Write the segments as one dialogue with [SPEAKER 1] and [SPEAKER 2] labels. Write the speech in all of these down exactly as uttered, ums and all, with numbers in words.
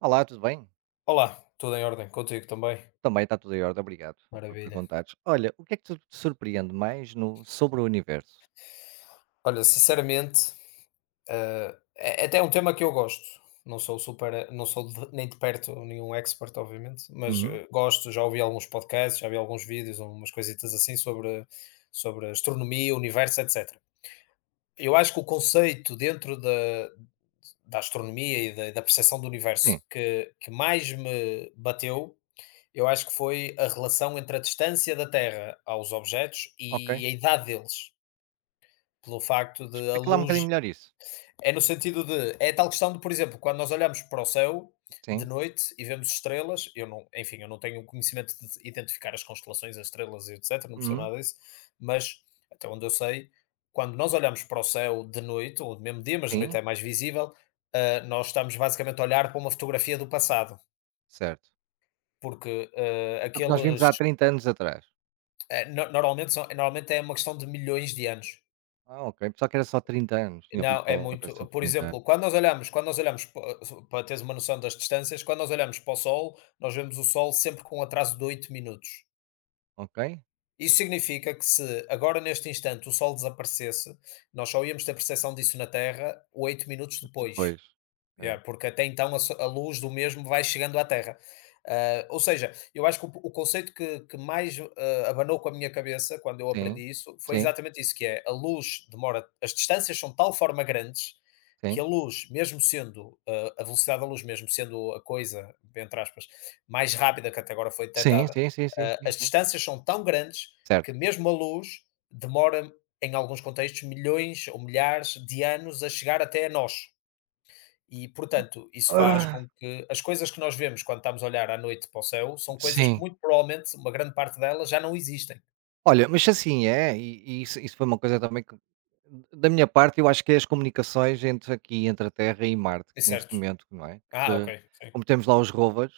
[SPEAKER 1] Olá, tudo bem?
[SPEAKER 2] Olá, tudo em ordem, contigo também?
[SPEAKER 1] Também está tudo em ordem, obrigado por
[SPEAKER 2] Maravilha.
[SPEAKER 1] perguntares. Olha, o que é que te te surpreende mais no, sobre o universo?
[SPEAKER 2] Olha, sinceramente, eh, é é até um tema que eu gosto. Não sou super, não sou de- nem de perto nenhum expert, obviamente, mas
[SPEAKER 1] Uhum,
[SPEAKER 2] eh, gosto. Já ouvi alguns podcasts, já vi alguns vídeos, umas coisitas assim sobre, sobre astronomia, universo, etcétera. Eu acho que o conceito dentro da, da astronomia e da, da percepção do universo
[SPEAKER 1] sim,
[SPEAKER 2] que, que mais me bateu, eu acho que foi a relação entre a distância da Terra aos objetos
[SPEAKER 1] ok.
[SPEAKER 2] e a idade deles. Pelo facto de a
[SPEAKER 1] Explica lá um bocadinho
[SPEAKER 2] luz
[SPEAKER 1] melhor isso.
[SPEAKER 2] é no sentido de é tal questão de, por exemplo, quando nós olhamos para o céu de
[SPEAKER 1] Sim,
[SPEAKER 2] noite e vemos estrelas, eu não enfim, eu não tenho conhecimento de identificar as constelações, as estrelas e etcétera, não percebo
[SPEAKER 1] uhum,
[SPEAKER 2] nada disso. Mas até onde eu sei, quando nós olhamos para o céu de noite, ou do mesmo dia, mas de noite
[SPEAKER 1] sim,
[SPEAKER 2] é mais visível, ah, nós estamos basicamente a olhar para uma fotografia do passado,
[SPEAKER 1] certo.
[SPEAKER 2] porque, ah,
[SPEAKER 1] É O que nós vimos
[SPEAKER 2] aqueles,
[SPEAKER 1] há trinta anos atrás.
[SPEAKER 2] eh, no normalmente são normalmente é uma questão de milhões de anos.
[SPEAKER 1] Ah, ok. Pessoal que era só trinta anos, tinha ouvido
[SPEAKER 2] Não, é
[SPEAKER 1] falar uma coisa
[SPEAKER 2] muito
[SPEAKER 1] sobre
[SPEAKER 2] por
[SPEAKER 1] trinta anos.
[SPEAKER 2] exemplo, quando nós olhamos quando nós olhamos pa para teres uma noção das distâncias, quando nós olhamos para o Sol, nós vemos o Sol sempre com um atraso de oito minutos.
[SPEAKER 1] Ok?
[SPEAKER 2] Isso significa que se agora neste instante o Sol desaparecesse, nós só íamos ter perceção disso na Terra oito minutos depois.
[SPEAKER 1] Depois. Ok.
[SPEAKER 2] Yeah, porque até então a, so- a luz do mesmo vai chegando à Terra. Ah, ou seja, eu acho que o, o conceito que, que mais ah, abanou com a minha cabeça quando eu
[SPEAKER 1] Sim,
[SPEAKER 2] aprendi isso foi
[SPEAKER 1] sim,
[SPEAKER 2] exatamente isso, que é a luz demora, as distâncias são de tal forma grandes que
[SPEAKER 1] sim.
[SPEAKER 2] a luz, mesmo sendo ah, a velocidade da luz, mesmo sendo a coisa, entre aspas, mais rápida que até agora foi
[SPEAKER 1] Sim,
[SPEAKER 2] detectada,
[SPEAKER 1] sim, sim, sim,
[SPEAKER 2] ah,
[SPEAKER 1] sim,
[SPEAKER 2] as
[SPEAKER 1] sim.
[SPEAKER 2] distâncias são tão grandes que
[SPEAKER 1] Certo.
[SPEAKER 2] mesmo a luz demora, em alguns contextos, milhões ou milhares de anos a chegar até a nós. E, portanto, isso faz
[SPEAKER 1] Ah,
[SPEAKER 2] com que as coisas que nós vemos quando estamos a olhar à noite para o céu são coisas que,
[SPEAKER 1] sim.
[SPEAKER 2] muito provavelmente, uma grande parte delas já não existem.
[SPEAKER 1] Olha, mas assim é, e e isso isso foi uma coisa também que, da minha parte, eu acho que é as comunicações entre aqui, entre a Terra e Marte,
[SPEAKER 2] É
[SPEAKER 1] que neste
[SPEAKER 2] certo.
[SPEAKER 1] momento, não é?
[SPEAKER 2] Ah, ok,
[SPEAKER 1] Que,
[SPEAKER 2] sim.
[SPEAKER 1] como temos lá os rovers,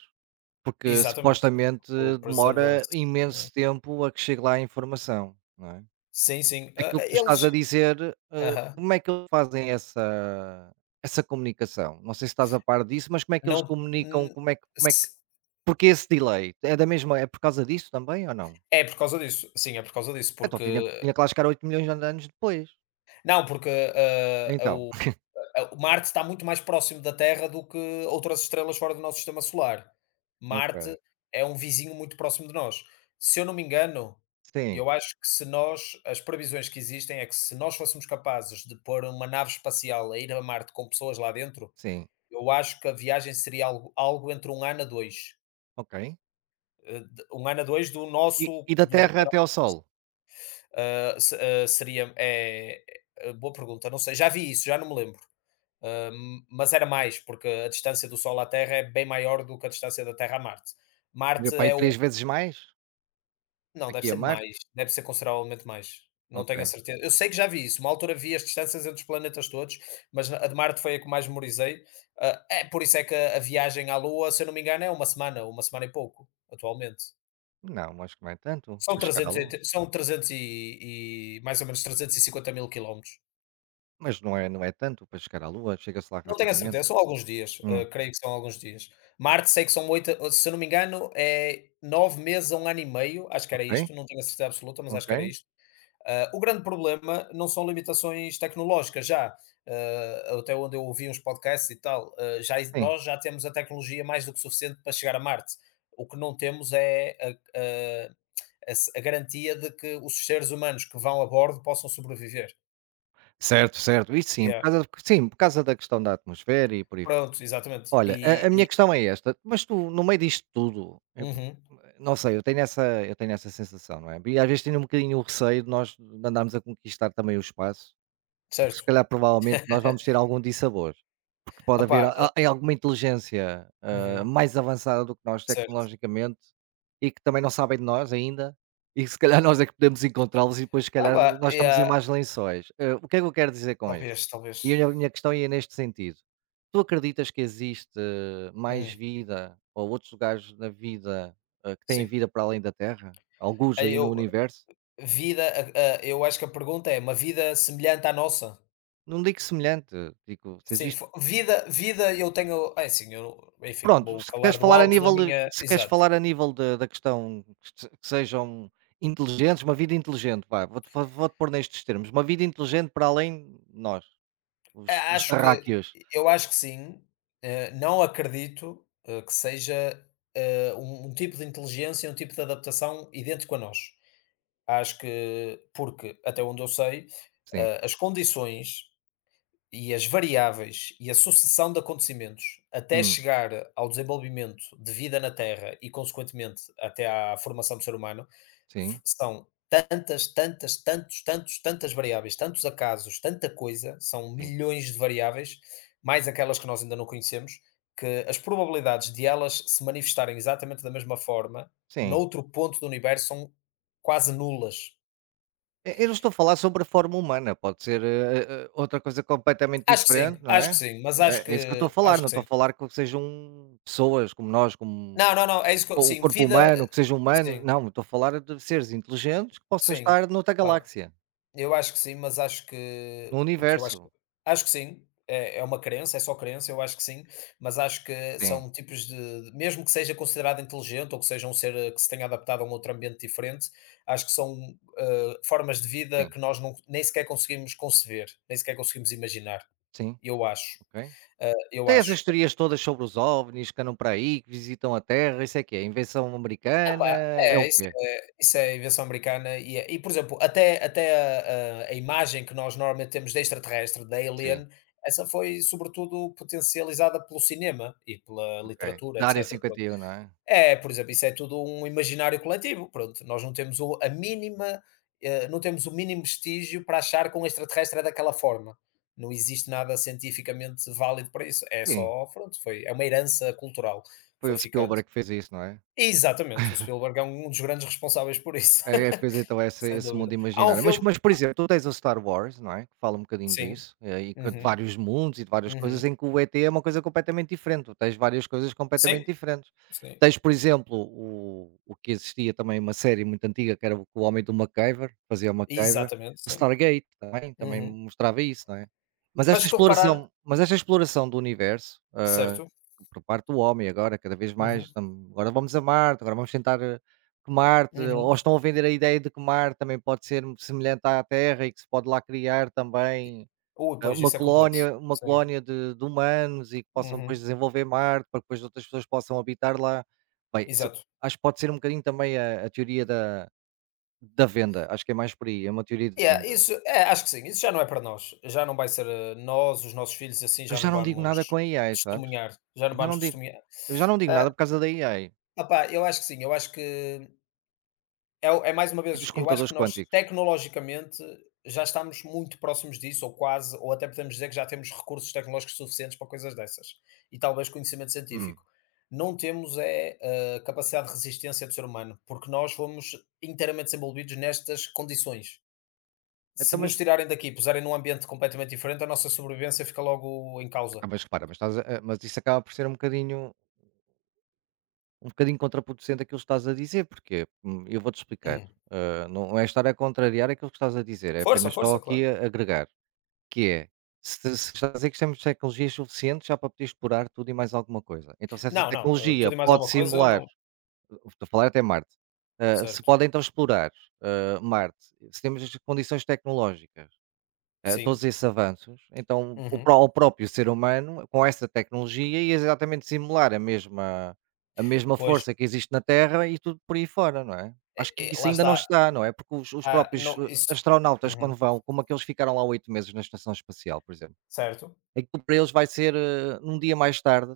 [SPEAKER 1] porque
[SPEAKER 2] Exatamente.
[SPEAKER 1] supostamente
[SPEAKER 2] O
[SPEAKER 1] demora
[SPEAKER 2] Perseverance. É.
[SPEAKER 1] imenso tempo a que chegue lá a informação, não é?
[SPEAKER 2] Sim, sim. Ah,
[SPEAKER 1] Aquilo
[SPEAKER 2] ah,
[SPEAKER 1] que tu estás
[SPEAKER 2] eles
[SPEAKER 1] a dizer, eh,
[SPEAKER 2] aham.
[SPEAKER 1] como é que eles fazem essa essa comunicação? Não sei se estás a par disso, mas como é que eles
[SPEAKER 2] Não,
[SPEAKER 1] comunicam?
[SPEAKER 2] hum,
[SPEAKER 1] Como é que como é que
[SPEAKER 2] se
[SPEAKER 1] porque esse delay? É da mesma é por causa disso também ou não?
[SPEAKER 2] é por causa disso. Sim, é por causa disso,
[SPEAKER 1] Então
[SPEAKER 2] porque
[SPEAKER 1] tinha tinha que lá chegar oito milhões de anos depois.
[SPEAKER 2] não, porque, ah,
[SPEAKER 1] Então,
[SPEAKER 2] a o Marte está muito mais próximo da Terra do que outras estrelas fora do nosso sistema solar. Marte
[SPEAKER 1] ok.
[SPEAKER 2] é um vizinho muito próximo de nós. Se eu não me engano,
[SPEAKER 1] Sim,
[SPEAKER 2] eu acho que se nós as previsões que existem é que se nós fôssemos capazes de pôr uma nave espacial a ir a Marte com pessoas lá dentro,
[SPEAKER 1] sim,
[SPEAKER 2] eu acho que a viagem seria algo algo entre um ano a dois.
[SPEAKER 1] ok.
[SPEAKER 2] Eh, de um ano a dois do
[SPEAKER 1] E
[SPEAKER 2] nosso
[SPEAKER 1] e da
[SPEAKER 2] do
[SPEAKER 1] Terra até ao Sol?
[SPEAKER 2] hã, se hã, seria. É é- boa pergunta, não sei, já vi isso, já não me lembro. Hum, mas era mais, porque a distância do Sol à Terra é bem maior do que a distância da Terra a Marte.
[SPEAKER 1] Era
[SPEAKER 2] Marte
[SPEAKER 1] para aí
[SPEAKER 2] é o.
[SPEAKER 1] três vezes mais?
[SPEAKER 2] Não, deve
[SPEAKER 1] Aqui a
[SPEAKER 2] ser
[SPEAKER 1] Marte?
[SPEAKER 2] mais. Deve ser consideravelmente mais. Não tenho a
[SPEAKER 1] Ok.
[SPEAKER 2] certeza. Eu sei que já vi isso. Uma altura vi as distâncias entre os planetas todos, mas a de Marte foi a que mais memorizei. Ah, é por isso é que a viagem à Lua, se eu não me engano, é uma semana, uma semana e pouco, atualmente.
[SPEAKER 1] Não, acho que não é tanto
[SPEAKER 2] São
[SPEAKER 1] para chegar à
[SPEAKER 2] trezentos, e
[SPEAKER 1] Lua.
[SPEAKER 2] oit- são trezentos e, e mais ou menos trezentos e cinquenta mil quilómetros.
[SPEAKER 1] Mas não é não é tanto para chegar à Lua, chega-se lá
[SPEAKER 2] Não tenho a
[SPEAKER 1] rapidamente.
[SPEAKER 2] certeza, são alguns dias,
[SPEAKER 1] Hum,
[SPEAKER 2] eh, creio que são alguns dias. Marte sei que são oito, se eu não me engano, é nove meses a um ano e meio, acho que era
[SPEAKER 1] ok,
[SPEAKER 2] isto, não tenho a certeza absoluta, mas acho que era
[SPEAKER 1] ok,
[SPEAKER 2] isto. Ah, o grande problema não são limitações tecnológicas já, ah, até onde eu ouvi uns podcasts e tal, ah, já ex
[SPEAKER 1] sim.
[SPEAKER 2] nós já temos a tecnologia mais do que suficiente para chegar a Marte. O que não temos é a a a se a garantia de que os seres humanos que vão a bordo possam sobreviver.
[SPEAKER 1] Certo, certo, isso sim, por
[SPEAKER 2] Yeah,
[SPEAKER 1] causa sim, por causa da questão da atmosfera e por aí.
[SPEAKER 2] pronto, exatamente.
[SPEAKER 1] Olha, a
[SPEAKER 2] E
[SPEAKER 1] a minha
[SPEAKER 2] e
[SPEAKER 1] questão é esta, mas tu no meio disto tudo, eu
[SPEAKER 2] uhum,
[SPEAKER 1] não sei, eu tenho essa eu tenho essa sensação, não é? E às vezes tenho um bocadinho o receio de nós andarmos a conquistar também o espaço, porque se
[SPEAKER 2] certo.
[SPEAKER 1] calhar provavelmente nós vamos ter algum dissabor, porque pode haver
[SPEAKER 2] Opá, eh,
[SPEAKER 1] a a alguma inteligência, hã,
[SPEAKER 2] uhum,
[SPEAKER 1] mais avançada do que nós
[SPEAKER 2] certo.
[SPEAKER 1] tecnologicamente, e que também não sabem de nós ainda, e que se calhar nós é que podemos encontrá-los e depois se
[SPEAKER 2] Ah,
[SPEAKER 1] calhar
[SPEAKER 2] pá
[SPEAKER 1] nós estamos em
[SPEAKER 2] yeah,
[SPEAKER 1] mais lençóis. Hã, o que é que eu quero dizer com isto?
[SPEAKER 2] talvez, talvez.
[SPEAKER 1] E a minha questão é neste sentido. Tu acreditas que existe mais
[SPEAKER 2] Hum,
[SPEAKER 1] vida ou outros lugares na vida, hã, que têm
[SPEAKER 2] sim.
[SPEAKER 1] vida para além da Terra? Algures
[SPEAKER 2] Aí
[SPEAKER 1] aí
[SPEAKER 2] eu
[SPEAKER 1] no universo?
[SPEAKER 2] vida, a a eu acho que a pergunta é: uma vida semelhante à nossa?
[SPEAKER 1] Não digo semelhante, digo se
[SPEAKER 2] Sim,
[SPEAKER 1] existe.
[SPEAKER 2] fo vida vida eu tenho é sim eu enfim,
[SPEAKER 1] Pronto,
[SPEAKER 2] vou
[SPEAKER 1] se queres
[SPEAKER 2] falar do
[SPEAKER 1] falar a
[SPEAKER 2] alto da
[SPEAKER 1] nível de
[SPEAKER 2] minha
[SPEAKER 1] se queres
[SPEAKER 2] exato.
[SPEAKER 1] falar a nível da da questão que se que sejam inteligentes, uma vida inteligente, vá, vou-te vou vou-te pôr nestes termos, uma vida inteligente para além de nós, os
[SPEAKER 2] A
[SPEAKER 1] os
[SPEAKER 2] acho que
[SPEAKER 1] terráqueos.
[SPEAKER 2] eu acho que sim, eh, não acredito, eh, que seja, eh, um um tipo de inteligência, um tipo de adaptação idêntico a nós. Acho que porque, até onde eu sei,
[SPEAKER 1] Sim.
[SPEAKER 2] eh, as condições e as variáveis e a sucessão de acontecimentos até
[SPEAKER 1] Hum,
[SPEAKER 2] chegar ao desenvolvimento de vida na Terra e, consequentemente, até à formação do ser humano,
[SPEAKER 1] sim,
[SPEAKER 2] f- são tantas, tantas, tantos, tantos, tantas variáveis, tantos acasos, tanta coisa, são
[SPEAKER 1] sim,
[SPEAKER 2] milhões de variáveis, mais aquelas que nós ainda não conhecemos, que as probabilidades de elas se manifestarem exatamente da mesma forma
[SPEAKER 1] sim.
[SPEAKER 2] noutro ponto do universo são quase nulas.
[SPEAKER 1] E eu não estou a falar sobre a forma humana, pode ser, eh eh, outra coisa completamente
[SPEAKER 2] Acho que sim,
[SPEAKER 1] diferente, não
[SPEAKER 2] acho que
[SPEAKER 1] é?
[SPEAKER 2] sim, mas acho
[SPEAKER 1] É é isso que eu estou a
[SPEAKER 2] que
[SPEAKER 1] falar,
[SPEAKER 2] acho
[SPEAKER 1] não
[SPEAKER 2] que
[SPEAKER 1] estou a
[SPEAKER 2] sim.
[SPEAKER 1] falar que sejam pessoas como nós, como
[SPEAKER 2] Não, não, não, é isso que eu
[SPEAKER 1] com o
[SPEAKER 2] sim,
[SPEAKER 1] corpo
[SPEAKER 2] vida, eh,
[SPEAKER 1] humano, que sejam humanos,
[SPEAKER 2] sim,
[SPEAKER 1] não, eu estou a falar de seres inteligentes que possam
[SPEAKER 2] sim,
[SPEAKER 1] estar noutra
[SPEAKER 2] pá,
[SPEAKER 1] galáxia.
[SPEAKER 2] eu acho que sim, mas acho que
[SPEAKER 1] No
[SPEAKER 2] o que eu acho que
[SPEAKER 1] universo.
[SPEAKER 2] acho que sim, é é uma crença, é só crença, eu acho que sim, mas acho que
[SPEAKER 1] Sim,
[SPEAKER 2] são tipos de de- mesmo que seja considerado inteligente ou que seja um ser eh, que se tenha adaptado a um outro ambiente diferente, acho que são, eh, formas de vida
[SPEAKER 1] sim,
[SPEAKER 2] que nós não nem sequer conseguimos conceber, nem sequer conseguimos imaginar,
[SPEAKER 1] sim,
[SPEAKER 2] eu acho,
[SPEAKER 1] ok.
[SPEAKER 2] eh, eu
[SPEAKER 1] Tem
[SPEAKER 2] acho.
[SPEAKER 1] essas teorias todas sobre os OVNIs que andam para aí, que visitam a Terra, isso é que é Invenção americana?
[SPEAKER 2] Pá,
[SPEAKER 1] É
[SPEAKER 2] é,
[SPEAKER 1] o
[SPEAKER 2] isso
[SPEAKER 1] quê?
[SPEAKER 2] é isso é invenção americana e é e, por exemplo, até até a a a imagem que nós normalmente temos de extraterrestre, da
[SPEAKER 1] Sim,
[SPEAKER 2] alien, essa foi sobretudo potencializada pelo cinema e pela
[SPEAKER 1] ok.
[SPEAKER 2] literatura,
[SPEAKER 1] Da área
[SPEAKER 2] etcétera,
[SPEAKER 1] cinquenta
[SPEAKER 2] pronto.
[SPEAKER 1] e um não é?
[SPEAKER 2] É, por exemplo, isso é tudo um imaginário coletivo, pronto, nós não temos o a mínima, eh, não temos o mínimo vestígio para achar que um extraterrestre é daquela forma. Não existe nada cientificamente válido para isso, é
[SPEAKER 1] Sim,
[SPEAKER 2] só pronto, foi é uma herança cultural que
[SPEAKER 1] foi
[SPEAKER 2] foi
[SPEAKER 1] o
[SPEAKER 2] ficando.
[SPEAKER 1] Spielberg que fez isso, não é?
[SPEAKER 2] Exatamente, o Spielberg é um dos grandes responsáveis por isso.
[SPEAKER 1] É é, pois então essa
[SPEAKER 2] Sem
[SPEAKER 1] esse mundo
[SPEAKER 2] dúvida. Há um
[SPEAKER 1] imaginário. Mas
[SPEAKER 2] filme
[SPEAKER 1] mas, por exemplo, tu tens o Star Wars, não é, que fala um bocadinho
[SPEAKER 2] sim.
[SPEAKER 1] disso, eh, e que de
[SPEAKER 2] Uhum,
[SPEAKER 1] vários mundos e de várias coisas
[SPEAKER 2] uhum.
[SPEAKER 1] em que o E T é uma coisa completamente diferente, tu tens várias coisas completamente
[SPEAKER 2] Sim,
[SPEAKER 1] diferentes.
[SPEAKER 2] sim.
[SPEAKER 1] Tens, por exemplo, o o que existia também uma série muito antiga que era o o Homem do MacGyver, fazia o MacGyver,
[SPEAKER 2] Exatamente,
[SPEAKER 1] o
[SPEAKER 2] sim.
[SPEAKER 1] Stargate também também
[SPEAKER 2] Uhum.
[SPEAKER 1] mostrava isso, não é. Mas
[SPEAKER 2] Mas
[SPEAKER 1] esta
[SPEAKER 2] estou tu reparar
[SPEAKER 1] exploração mas esta exploração do universo, hã,
[SPEAKER 2] certo.
[SPEAKER 1] por parte do homem agora, cada vez
[SPEAKER 2] Uhum,
[SPEAKER 1] mais, tam agora vamos a Marte, agora vamos tentar eh, que Marte ou
[SPEAKER 2] uhum.
[SPEAKER 1] estão a vender a ideia de que Marte também pode ser semelhante à Terra e que se pode lá criar
[SPEAKER 2] E
[SPEAKER 1] também,
[SPEAKER 2] ui,
[SPEAKER 1] eh,
[SPEAKER 2] pois
[SPEAKER 1] uma
[SPEAKER 2] isso é complexo.
[SPEAKER 1] colónia uma
[SPEAKER 2] Sim.
[SPEAKER 1] colónia de de humanos e que possam depois
[SPEAKER 2] Uhum.
[SPEAKER 1] desenvolver Marte para que depois outras pessoas possam habitar lá. Bem, isso
[SPEAKER 2] Exato.
[SPEAKER 1] acho que pode ser um bocadinho também a a teoria da da venda, acho que é mais por aí, é uma teoria de
[SPEAKER 2] Yeah,
[SPEAKER 1] venda.
[SPEAKER 2] isso é, acho que sim, isso já não é para nós. Já não vai ser, eh, nós, os nossos filhos, assim,
[SPEAKER 1] Eu
[SPEAKER 2] já
[SPEAKER 1] já
[SPEAKER 2] não
[SPEAKER 1] não digo nada com
[SPEAKER 2] vamos
[SPEAKER 1] a AI, sabes?
[SPEAKER 2] testemunhar, já não
[SPEAKER 1] Eu já não
[SPEAKER 2] vamos
[SPEAKER 1] digo
[SPEAKER 2] testemunhar.
[SPEAKER 1] eu já não digo nada
[SPEAKER 2] Ah,
[SPEAKER 1] por causa da A I
[SPEAKER 2] opá, eu acho que sim, eu acho que É o é mais uma
[SPEAKER 1] e
[SPEAKER 2] vez.
[SPEAKER 1] dos
[SPEAKER 2] Eu acho
[SPEAKER 1] computadores
[SPEAKER 2] que nós
[SPEAKER 1] quânticos.
[SPEAKER 2] tecnologicamente já estamos muito próximos disso, ou quase, ou até podemos dizer que já temos recursos tecnológicos suficientes para coisas dessas, e talvez conhecimento
[SPEAKER 1] Hum.
[SPEAKER 2] científico. Não temos é a capacidade de resistência do ser humano, porque nós fomos inteiramente envolvidos nestas condições. Se
[SPEAKER 1] Então
[SPEAKER 2] nos
[SPEAKER 1] mas
[SPEAKER 2] tirarem daqui e puserem num ambiente completamente diferente, a nossa sobrevivência fica logo em causa.
[SPEAKER 1] então mas repara, mas estás a a- mas isso acaba por ser um bocadinho um bocadinho contraproducente aquilo que estás a dizer, porque Hum, eu vou-te explicar.
[SPEAKER 2] Hum.
[SPEAKER 1] Ah, não é estar a contrariar aquilo que estás a dizer, é
[SPEAKER 2] Força,
[SPEAKER 1] apenas só
[SPEAKER 2] força,
[SPEAKER 1] aqui
[SPEAKER 2] claro.
[SPEAKER 1] a agregar, que é, se, se estás a dizer que temos tecnologias suficientes já para poder explorar tudo e mais alguma coisa. Então, se essa
[SPEAKER 2] Não, não, eh,
[SPEAKER 1] tecnologia
[SPEAKER 2] tudo e mais
[SPEAKER 1] pode
[SPEAKER 2] alguma coisa,
[SPEAKER 1] simular,
[SPEAKER 2] não
[SPEAKER 1] estou a falar até Marte, ah, se
[SPEAKER 2] certo.
[SPEAKER 1] pode então explorar ah, Marte, se temos as condições tecnológicas eh,
[SPEAKER 2] Sim.
[SPEAKER 1] todos esses avanços, então o
[SPEAKER 2] Uhum.
[SPEAKER 1] pró o próprio ser humano, com essa tecnologia, ia exatamente simular a mesma a mesma
[SPEAKER 2] Pois,
[SPEAKER 1] força que existe na Terra e tudo por aí fora, não é? Acho
[SPEAKER 2] eh
[SPEAKER 1] que
[SPEAKER 2] eh,
[SPEAKER 1] isso
[SPEAKER 2] lá
[SPEAKER 1] ainda não
[SPEAKER 2] está.
[SPEAKER 1] está, não é? Porque os os
[SPEAKER 2] Ah,
[SPEAKER 1] próprios,
[SPEAKER 2] não,
[SPEAKER 1] eh,
[SPEAKER 2] isso
[SPEAKER 1] astronautas quando
[SPEAKER 2] uhum,
[SPEAKER 1] vão, como aqueles que ficaram lá oito meses na estação espacial, por exemplo,
[SPEAKER 2] certo.
[SPEAKER 1] aquilo para eles vai ser, eh, um dia mais tarde,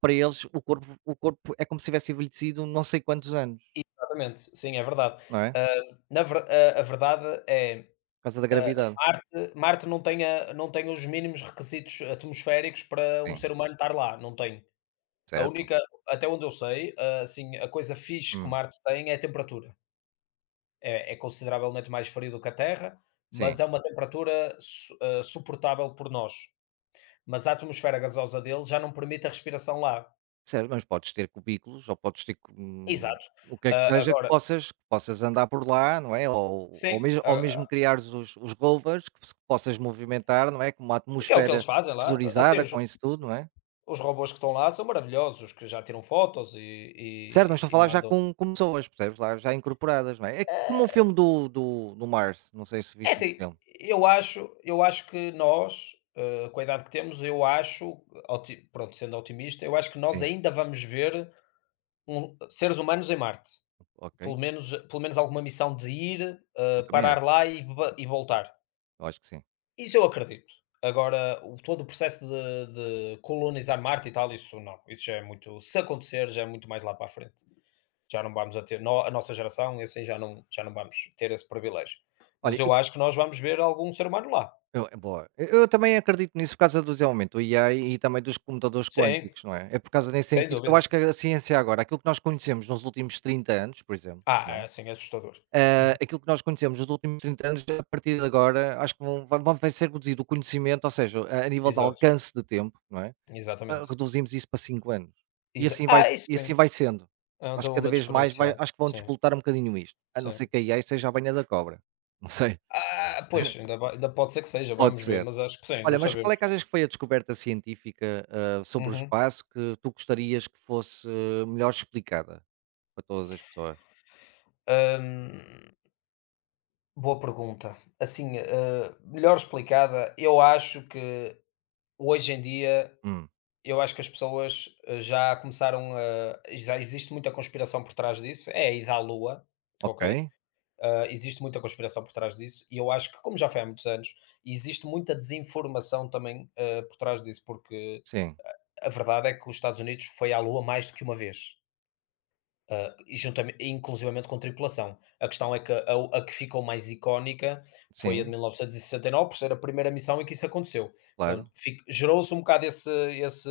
[SPEAKER 1] para eles o corpo o corpo é como se tivesse envelhecido não sei quantos anos,
[SPEAKER 2] Exatamente, sim, é verdade.
[SPEAKER 1] não é?
[SPEAKER 2] Ah, na ver a a verdade é,
[SPEAKER 1] Por causa da
[SPEAKER 2] ah,
[SPEAKER 1] gravidade.
[SPEAKER 2] Marte Marte não tem a não tem os mínimos requisitos atmosféricos para um
[SPEAKER 1] Sim,
[SPEAKER 2] ser humano estar lá, não tem. A
[SPEAKER 1] certo.
[SPEAKER 2] única até onde eu sei, ah, assim, a coisa fixe que
[SPEAKER 1] Hum,
[SPEAKER 2] Marte tem é a temperatura. É é consideravelmente mais frio do que a Terra, mas
[SPEAKER 1] sim.
[SPEAKER 2] é uma temperatura su ah, suportável por nós. Mas a atmosfera gasosa dele já não permite a respiração lá.
[SPEAKER 1] Certo, mas podes ter cubículos ou podes ter, hum,
[SPEAKER 2] Exato.
[SPEAKER 1] o que é que
[SPEAKER 2] Ah,
[SPEAKER 1] seja que
[SPEAKER 2] agora
[SPEAKER 1] possas que possas andar por lá, não é? Ou ou
[SPEAKER 2] sim.
[SPEAKER 1] mesmo ou mesmo criares os os rovers que se que possas movimentar, não é? Com uma
[SPEAKER 2] Que é o que eles
[SPEAKER 1] atmosfera
[SPEAKER 2] fazem lá. Assim,
[SPEAKER 1] pressurizada,
[SPEAKER 2] os,
[SPEAKER 1] com isso tudo, não é?
[SPEAKER 2] os robôs que estão lá são maravilhosos, os que já tiram fotos e,
[SPEAKER 1] Certo, mas
[SPEAKER 2] e-
[SPEAKER 1] estou a
[SPEAKER 2] e
[SPEAKER 1] falar já
[SPEAKER 2] mandam.
[SPEAKER 1] com com pessoas, percebes? Lá já incorporadas, não é? É como o
[SPEAKER 2] Eh,
[SPEAKER 1] filme do do do Mars, não sei se
[SPEAKER 2] É
[SPEAKER 1] viste esse
[SPEAKER 2] assim,
[SPEAKER 1] filme.
[SPEAKER 2] eu acho, eu acho que nós, eh, com a idade que temos, eu acho, oti- pronto, sendo otimista, eu acho que nós
[SPEAKER 1] Sim,
[SPEAKER 2] ainda vamos ver um- seres humanos em Marte. Pelo
[SPEAKER 1] ok.
[SPEAKER 2] menos, pelo menos alguma missão de ir,
[SPEAKER 1] Eu
[SPEAKER 2] eh,
[SPEAKER 1] também
[SPEAKER 2] parar
[SPEAKER 1] acho,
[SPEAKER 2] lá e, ba- e voltar.
[SPEAKER 1] eu acho que sim.
[SPEAKER 2] Isso eu acredito. Agora, o, todo o processo de, de colonizar Marte e tal, isso não. Isso já é muito. Se acontecer, já é muito mais lá para a frente. Já não vamos a ter, no- a nossa geração e assim já não, já não vamos ter esse privilégio. Mas
[SPEAKER 1] Olha.
[SPEAKER 2] eu acho que nós vamos ver algum ser humano lá.
[SPEAKER 1] Eu, eh, boa. Eu eu também acredito nisso por causa do desenvolvimento do I A e também dos computadores
[SPEAKER 2] Sim,
[SPEAKER 1] quânticos, não é? É por causa desse
[SPEAKER 2] sem
[SPEAKER 1] sentido que eu
[SPEAKER 2] dúvida.
[SPEAKER 1] acho que a ciência agora, aquilo que nós conhecemos nos últimos trinta anos, por exemplo,
[SPEAKER 2] Ah,
[SPEAKER 1] não
[SPEAKER 2] é
[SPEAKER 1] é?
[SPEAKER 2] assim, é assustador.
[SPEAKER 1] Ah, aquilo que nós conhecemos nos últimos trinta anos, a partir de agora, acho que vão, vão- vai ser reduzido o conhecimento, ou seja, a, a nível de
[SPEAKER 2] Exato,
[SPEAKER 1] alcance de tempo, não é? Ah,
[SPEAKER 2] exatamente.
[SPEAKER 1] reduzimos isso para cinco anos. E
[SPEAKER 2] Exa-
[SPEAKER 1] assim, vai,
[SPEAKER 2] ah, isso
[SPEAKER 1] e assim
[SPEAKER 2] sim.
[SPEAKER 1] vai sendo.
[SPEAKER 2] É um
[SPEAKER 1] Acho que cada
[SPEAKER 2] desenvolvimento
[SPEAKER 1] vez mais vai,
[SPEAKER 2] exponencial.
[SPEAKER 1] acho que vão
[SPEAKER 2] Sim,
[SPEAKER 1] disputar um bocadinho isto. A não
[SPEAKER 2] sim.
[SPEAKER 1] ser que a AI seja a banha da cobra. Não sei.
[SPEAKER 2] Ah, pois, ainda, vai- ainda pode ser que seja,
[SPEAKER 1] Pode
[SPEAKER 2] vamos ver,
[SPEAKER 1] ser.
[SPEAKER 2] mas acho que sim, não
[SPEAKER 1] Olha, mas qual
[SPEAKER 2] sabemos.
[SPEAKER 1] é que achas que foi a descoberta científica, ah, sobre o
[SPEAKER 2] Uhum.
[SPEAKER 1] espaço que tu gostarias que fosse melhor explicada para todas as pessoas?
[SPEAKER 2] Hum, boa pergunta. Assim, eh, melhor explicada, eu acho que hoje em dia
[SPEAKER 1] Hum,
[SPEAKER 2] eu acho que as pessoas, eh, já começaram a já existe muita conspiração por trás disso. É a ida à Lua, ok?
[SPEAKER 1] ok.
[SPEAKER 2] Ah, existe muita conspiração por trás disso e eu acho que, como já foi há muitos anos, existe muita desinformação também, ah, por trás disso, porque
[SPEAKER 1] Sim,
[SPEAKER 2] a verdade é que os Estados Unidos foi à Lua mais do que uma vez. Ah, e juntame inclusivamente com tripulação. A questão é que a a que ficou mais icónica foi a de
[SPEAKER 1] sim,
[SPEAKER 2] mil novecentos e sessenta e nove, por ser a primeira missão em que isso aconteceu.
[SPEAKER 1] claro.
[SPEAKER 2] Pronto, fic gerou-se um bocado esse esse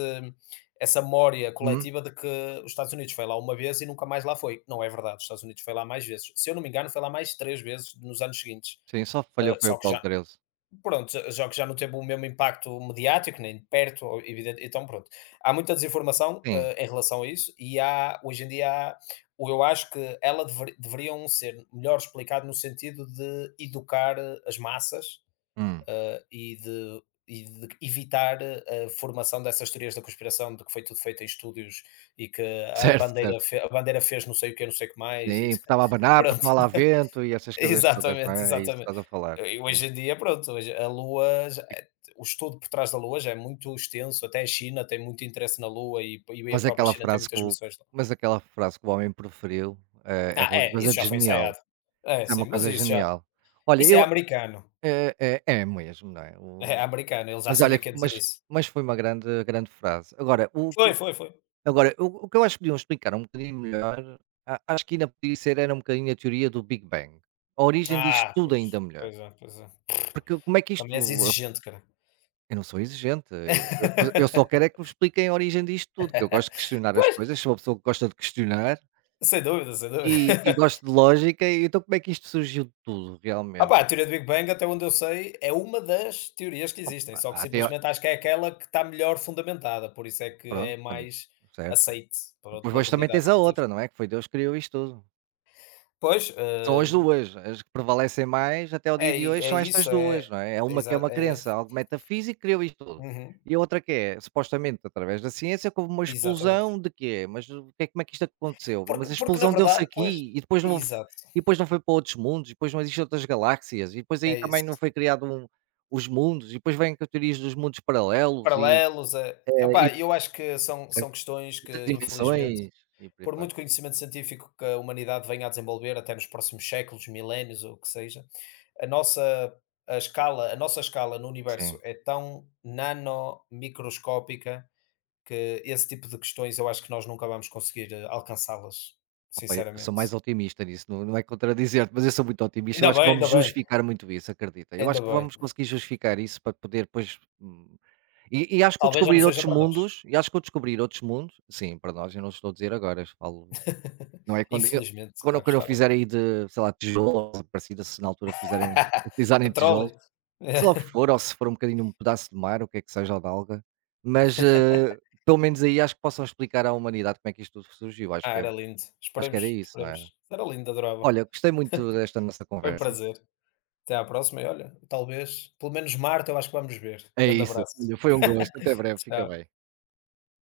[SPEAKER 2] essa memória
[SPEAKER 1] Hum,
[SPEAKER 2] coletiva de que os Estados Unidos foi lá uma vez e nunca mais lá foi. Não é verdade, os Estados Unidos foi lá mais vezes. Se eu não me engano, foi lá mais três vezes nos anos seguintes,
[SPEAKER 1] sim, só falhou
[SPEAKER 2] ah,
[SPEAKER 1] foi o
[SPEAKER 2] só que
[SPEAKER 1] Paulo
[SPEAKER 2] já,
[SPEAKER 1] Treze.
[SPEAKER 2] pronto, jo- jogos já não teve o mesmo impacto mediático, nem de perto, ou evidente. Então, pronto, há muita desinformação
[SPEAKER 1] Sim,
[SPEAKER 2] eh, em relação a isso, e há, hoje em dia, há, ou eu acho que ela dever- deveriam ser melhor explicado no sentido de educar eh, as massas
[SPEAKER 1] hum,
[SPEAKER 2] eh, e, de, e de evitar eh, a formação dessas teorias da conspiração, de que foi tudo feito em estúdios e que a
[SPEAKER 1] certo,
[SPEAKER 2] bandeira,
[SPEAKER 1] certo.
[SPEAKER 2] fe- a bandeira fez não sei o que, não sei o que mais. E,
[SPEAKER 1] Sim, porque estava a abanar, porque
[SPEAKER 2] pronto.
[SPEAKER 1] não há lá vento e essas coisas todas, não
[SPEAKER 2] Exatamente,
[SPEAKER 1] é? É isso que
[SPEAKER 2] exatamente.
[SPEAKER 1] estás a falar.
[SPEAKER 2] E
[SPEAKER 1] Sim.
[SPEAKER 2] hoje em dia, pronto, hoje a Lua, já
[SPEAKER 1] E-
[SPEAKER 2] é o estudo por trás da Lua já é muito extenso, até a China tem muito interesse na Lua e e a
[SPEAKER 1] Mas
[SPEAKER 2] própria
[SPEAKER 1] aquela
[SPEAKER 2] China tem
[SPEAKER 1] frase que
[SPEAKER 2] muitas
[SPEAKER 1] o,
[SPEAKER 2] missões lá.
[SPEAKER 1] mas aquela frase que o homem preferiu eh, é
[SPEAKER 2] Ah,
[SPEAKER 1] qualquer
[SPEAKER 2] é,
[SPEAKER 1] coisa
[SPEAKER 2] isso
[SPEAKER 1] de
[SPEAKER 2] já foi
[SPEAKER 1] genial.
[SPEAKER 2] ensaiado. É,
[SPEAKER 1] Isso é
[SPEAKER 2] sim,
[SPEAKER 1] uma
[SPEAKER 2] mas
[SPEAKER 1] coisa
[SPEAKER 2] isso já
[SPEAKER 1] genial. Olha,
[SPEAKER 2] isso é
[SPEAKER 1] eu,
[SPEAKER 2] americano,
[SPEAKER 1] é, é, é mesmo, não é?
[SPEAKER 2] é americano, ele já
[SPEAKER 1] Mas olha
[SPEAKER 2] sabia que
[SPEAKER 1] que
[SPEAKER 2] ia dizer
[SPEAKER 1] mas
[SPEAKER 2] isso.
[SPEAKER 1] mas foi uma grande grande frase. Agora o que
[SPEAKER 2] Foi,
[SPEAKER 1] eu
[SPEAKER 2] foi, foi.
[SPEAKER 1] agora o o que eu acho que podiam explicar um bocadinho melhor, a acho que ainda podia ser era um bocadinho a teoria do Big Bang. A origem disto
[SPEAKER 2] Ah,
[SPEAKER 1] tudo ainda
[SPEAKER 2] pois,
[SPEAKER 1] melhor.
[SPEAKER 2] pois é, pois é.
[SPEAKER 1] Porque como é que isto
[SPEAKER 2] Também és exigente, cara.
[SPEAKER 1] eu não sou exigente, eu eu eu só quero é que me expliquem a origem disto tudo, que eu gosto de questionar as
[SPEAKER 2] Pois,
[SPEAKER 1] coisas, sou uma pessoa que gosta de questionar
[SPEAKER 2] sem dúvida, sem dúvida.
[SPEAKER 1] e e gosto de lógica, e então como é que isto surgiu de tudo
[SPEAKER 2] Ah
[SPEAKER 1] realmente?
[SPEAKER 2] pá, a teoria do Big Bang, até onde eu sei, é uma das teorias que existem,
[SPEAKER 1] Há
[SPEAKER 2] só que
[SPEAKER 1] há até ao-
[SPEAKER 2] simplesmente acho que é aquela que está melhor fundamentada, por isso é que
[SPEAKER 1] pronto,
[SPEAKER 2] é
[SPEAKER 1] também
[SPEAKER 2] mais
[SPEAKER 1] certo.
[SPEAKER 2] aceite pela
[SPEAKER 1] Depois
[SPEAKER 2] pela
[SPEAKER 1] depois também
[SPEAKER 2] comunidade
[SPEAKER 1] tens a outra,
[SPEAKER 2] científica.
[SPEAKER 1] não é, que foi Deus que criou isto tudo.
[SPEAKER 2] Pois,
[SPEAKER 1] São as
[SPEAKER 2] hum,
[SPEAKER 1] duas as que prevalecem mais até ao dia
[SPEAKER 2] é
[SPEAKER 1] de
[SPEAKER 2] i
[SPEAKER 1] hoje,
[SPEAKER 2] é
[SPEAKER 1] são estas
[SPEAKER 2] isso,
[SPEAKER 1] duas,
[SPEAKER 2] é
[SPEAKER 1] não é? É
[SPEAKER 2] é,
[SPEAKER 1] uma que é
[SPEAKER 2] exa
[SPEAKER 1] uma
[SPEAKER 2] é
[SPEAKER 1] crença, algo metafísico criou isto tudo.
[SPEAKER 2] uhum,
[SPEAKER 1] E a outra que é, supostamente através da ciência, que houve uma explosão
[SPEAKER 2] exatamente.
[SPEAKER 1] de quê? Mas o que é como é que isto aconteceu?
[SPEAKER 2] Porque
[SPEAKER 1] Mas a
[SPEAKER 2] porque na
[SPEAKER 1] explosão deu-se
[SPEAKER 2] verdade pois,
[SPEAKER 1] aqui e depois não houve
[SPEAKER 2] exato,
[SPEAKER 1] e depois não foi para outros mundos, e depois não existem outras galáxias, e depois aí
[SPEAKER 2] é
[SPEAKER 1] também não
[SPEAKER 2] isso.
[SPEAKER 1] foi criado um os mundos, e depois vêm com teorias dos mundos paralelos e,
[SPEAKER 2] Paralelos, eh,
[SPEAKER 1] eh, e
[SPEAKER 2] ah eu acho que são são questões
[SPEAKER 1] muitas
[SPEAKER 2] que infelizmente,
[SPEAKER 1] dimensões e por aí
[SPEAKER 2] por
[SPEAKER 1] fora.
[SPEAKER 2] muito conhecimento científico que a humanidade venha a desenvolver até nos próximos séculos, milénios ou o que seja, a nossa a escala, a nossa escala no universo
[SPEAKER 1] Sim.
[SPEAKER 2] é tão nanomicroscópica que esse tipo de questões eu acho que nós nunca vamos conseguir, eh, alcançá-las,
[SPEAKER 1] Opa, eu sou
[SPEAKER 2] sinceramente.
[SPEAKER 1] mais otimista nisso, não não é contradizer-te, mas eu sou muito otimista, eu
[SPEAKER 2] Ainda
[SPEAKER 1] acho
[SPEAKER 2] bem,
[SPEAKER 1] que vamos
[SPEAKER 2] ainda bem,
[SPEAKER 1] justificar muito isso, acredita. Eu acho
[SPEAKER 2] ainda
[SPEAKER 1] que
[SPEAKER 2] bem.
[SPEAKER 1] vamos conseguir justificar isso para poder depois, hum, e e acho que vou
[SPEAKER 2] Talvez já não
[SPEAKER 1] descobrir
[SPEAKER 2] seja
[SPEAKER 1] outros
[SPEAKER 2] para nós.
[SPEAKER 1] mundos e acho que vou descobrir outros mundos sim, para nós, eu não estou a dizer agora, eu falo não é quando eu
[SPEAKER 2] Infelizmente, pá,
[SPEAKER 1] quando quando eu
[SPEAKER 2] gostava muito.
[SPEAKER 1] fizer aí de, sei lá, tijolos ou parecida, se na altura fizerem utilizarem tijolos,
[SPEAKER 2] Petróleo.
[SPEAKER 1] se logo for, ou se for um bocadinho um pedaço de mar, o que é que seja, ou de alga, mas, eh, pelo menos aí acho que possam explicar à humanidade como é que isto tudo surgiu, acho
[SPEAKER 2] Ah,
[SPEAKER 1] que é
[SPEAKER 2] era lindo.
[SPEAKER 1] acho que era
[SPEAKER 2] Esperemos,
[SPEAKER 1] isso, não é?
[SPEAKER 2] esperemos. Era lindo, adorava.
[SPEAKER 1] Olha, gostei muito desta nossa
[SPEAKER 2] Foi um
[SPEAKER 1] conversa.
[SPEAKER 2] prazer. Até à próxima e olha, talvez, pelo menos Marte eu acho que vamos ver.
[SPEAKER 1] É
[SPEAKER 2] Grande
[SPEAKER 1] isso.
[SPEAKER 2] abraço.
[SPEAKER 1] Olha, foi um gosto. Até breve. Fica
[SPEAKER 2] Tchau.
[SPEAKER 1] bem.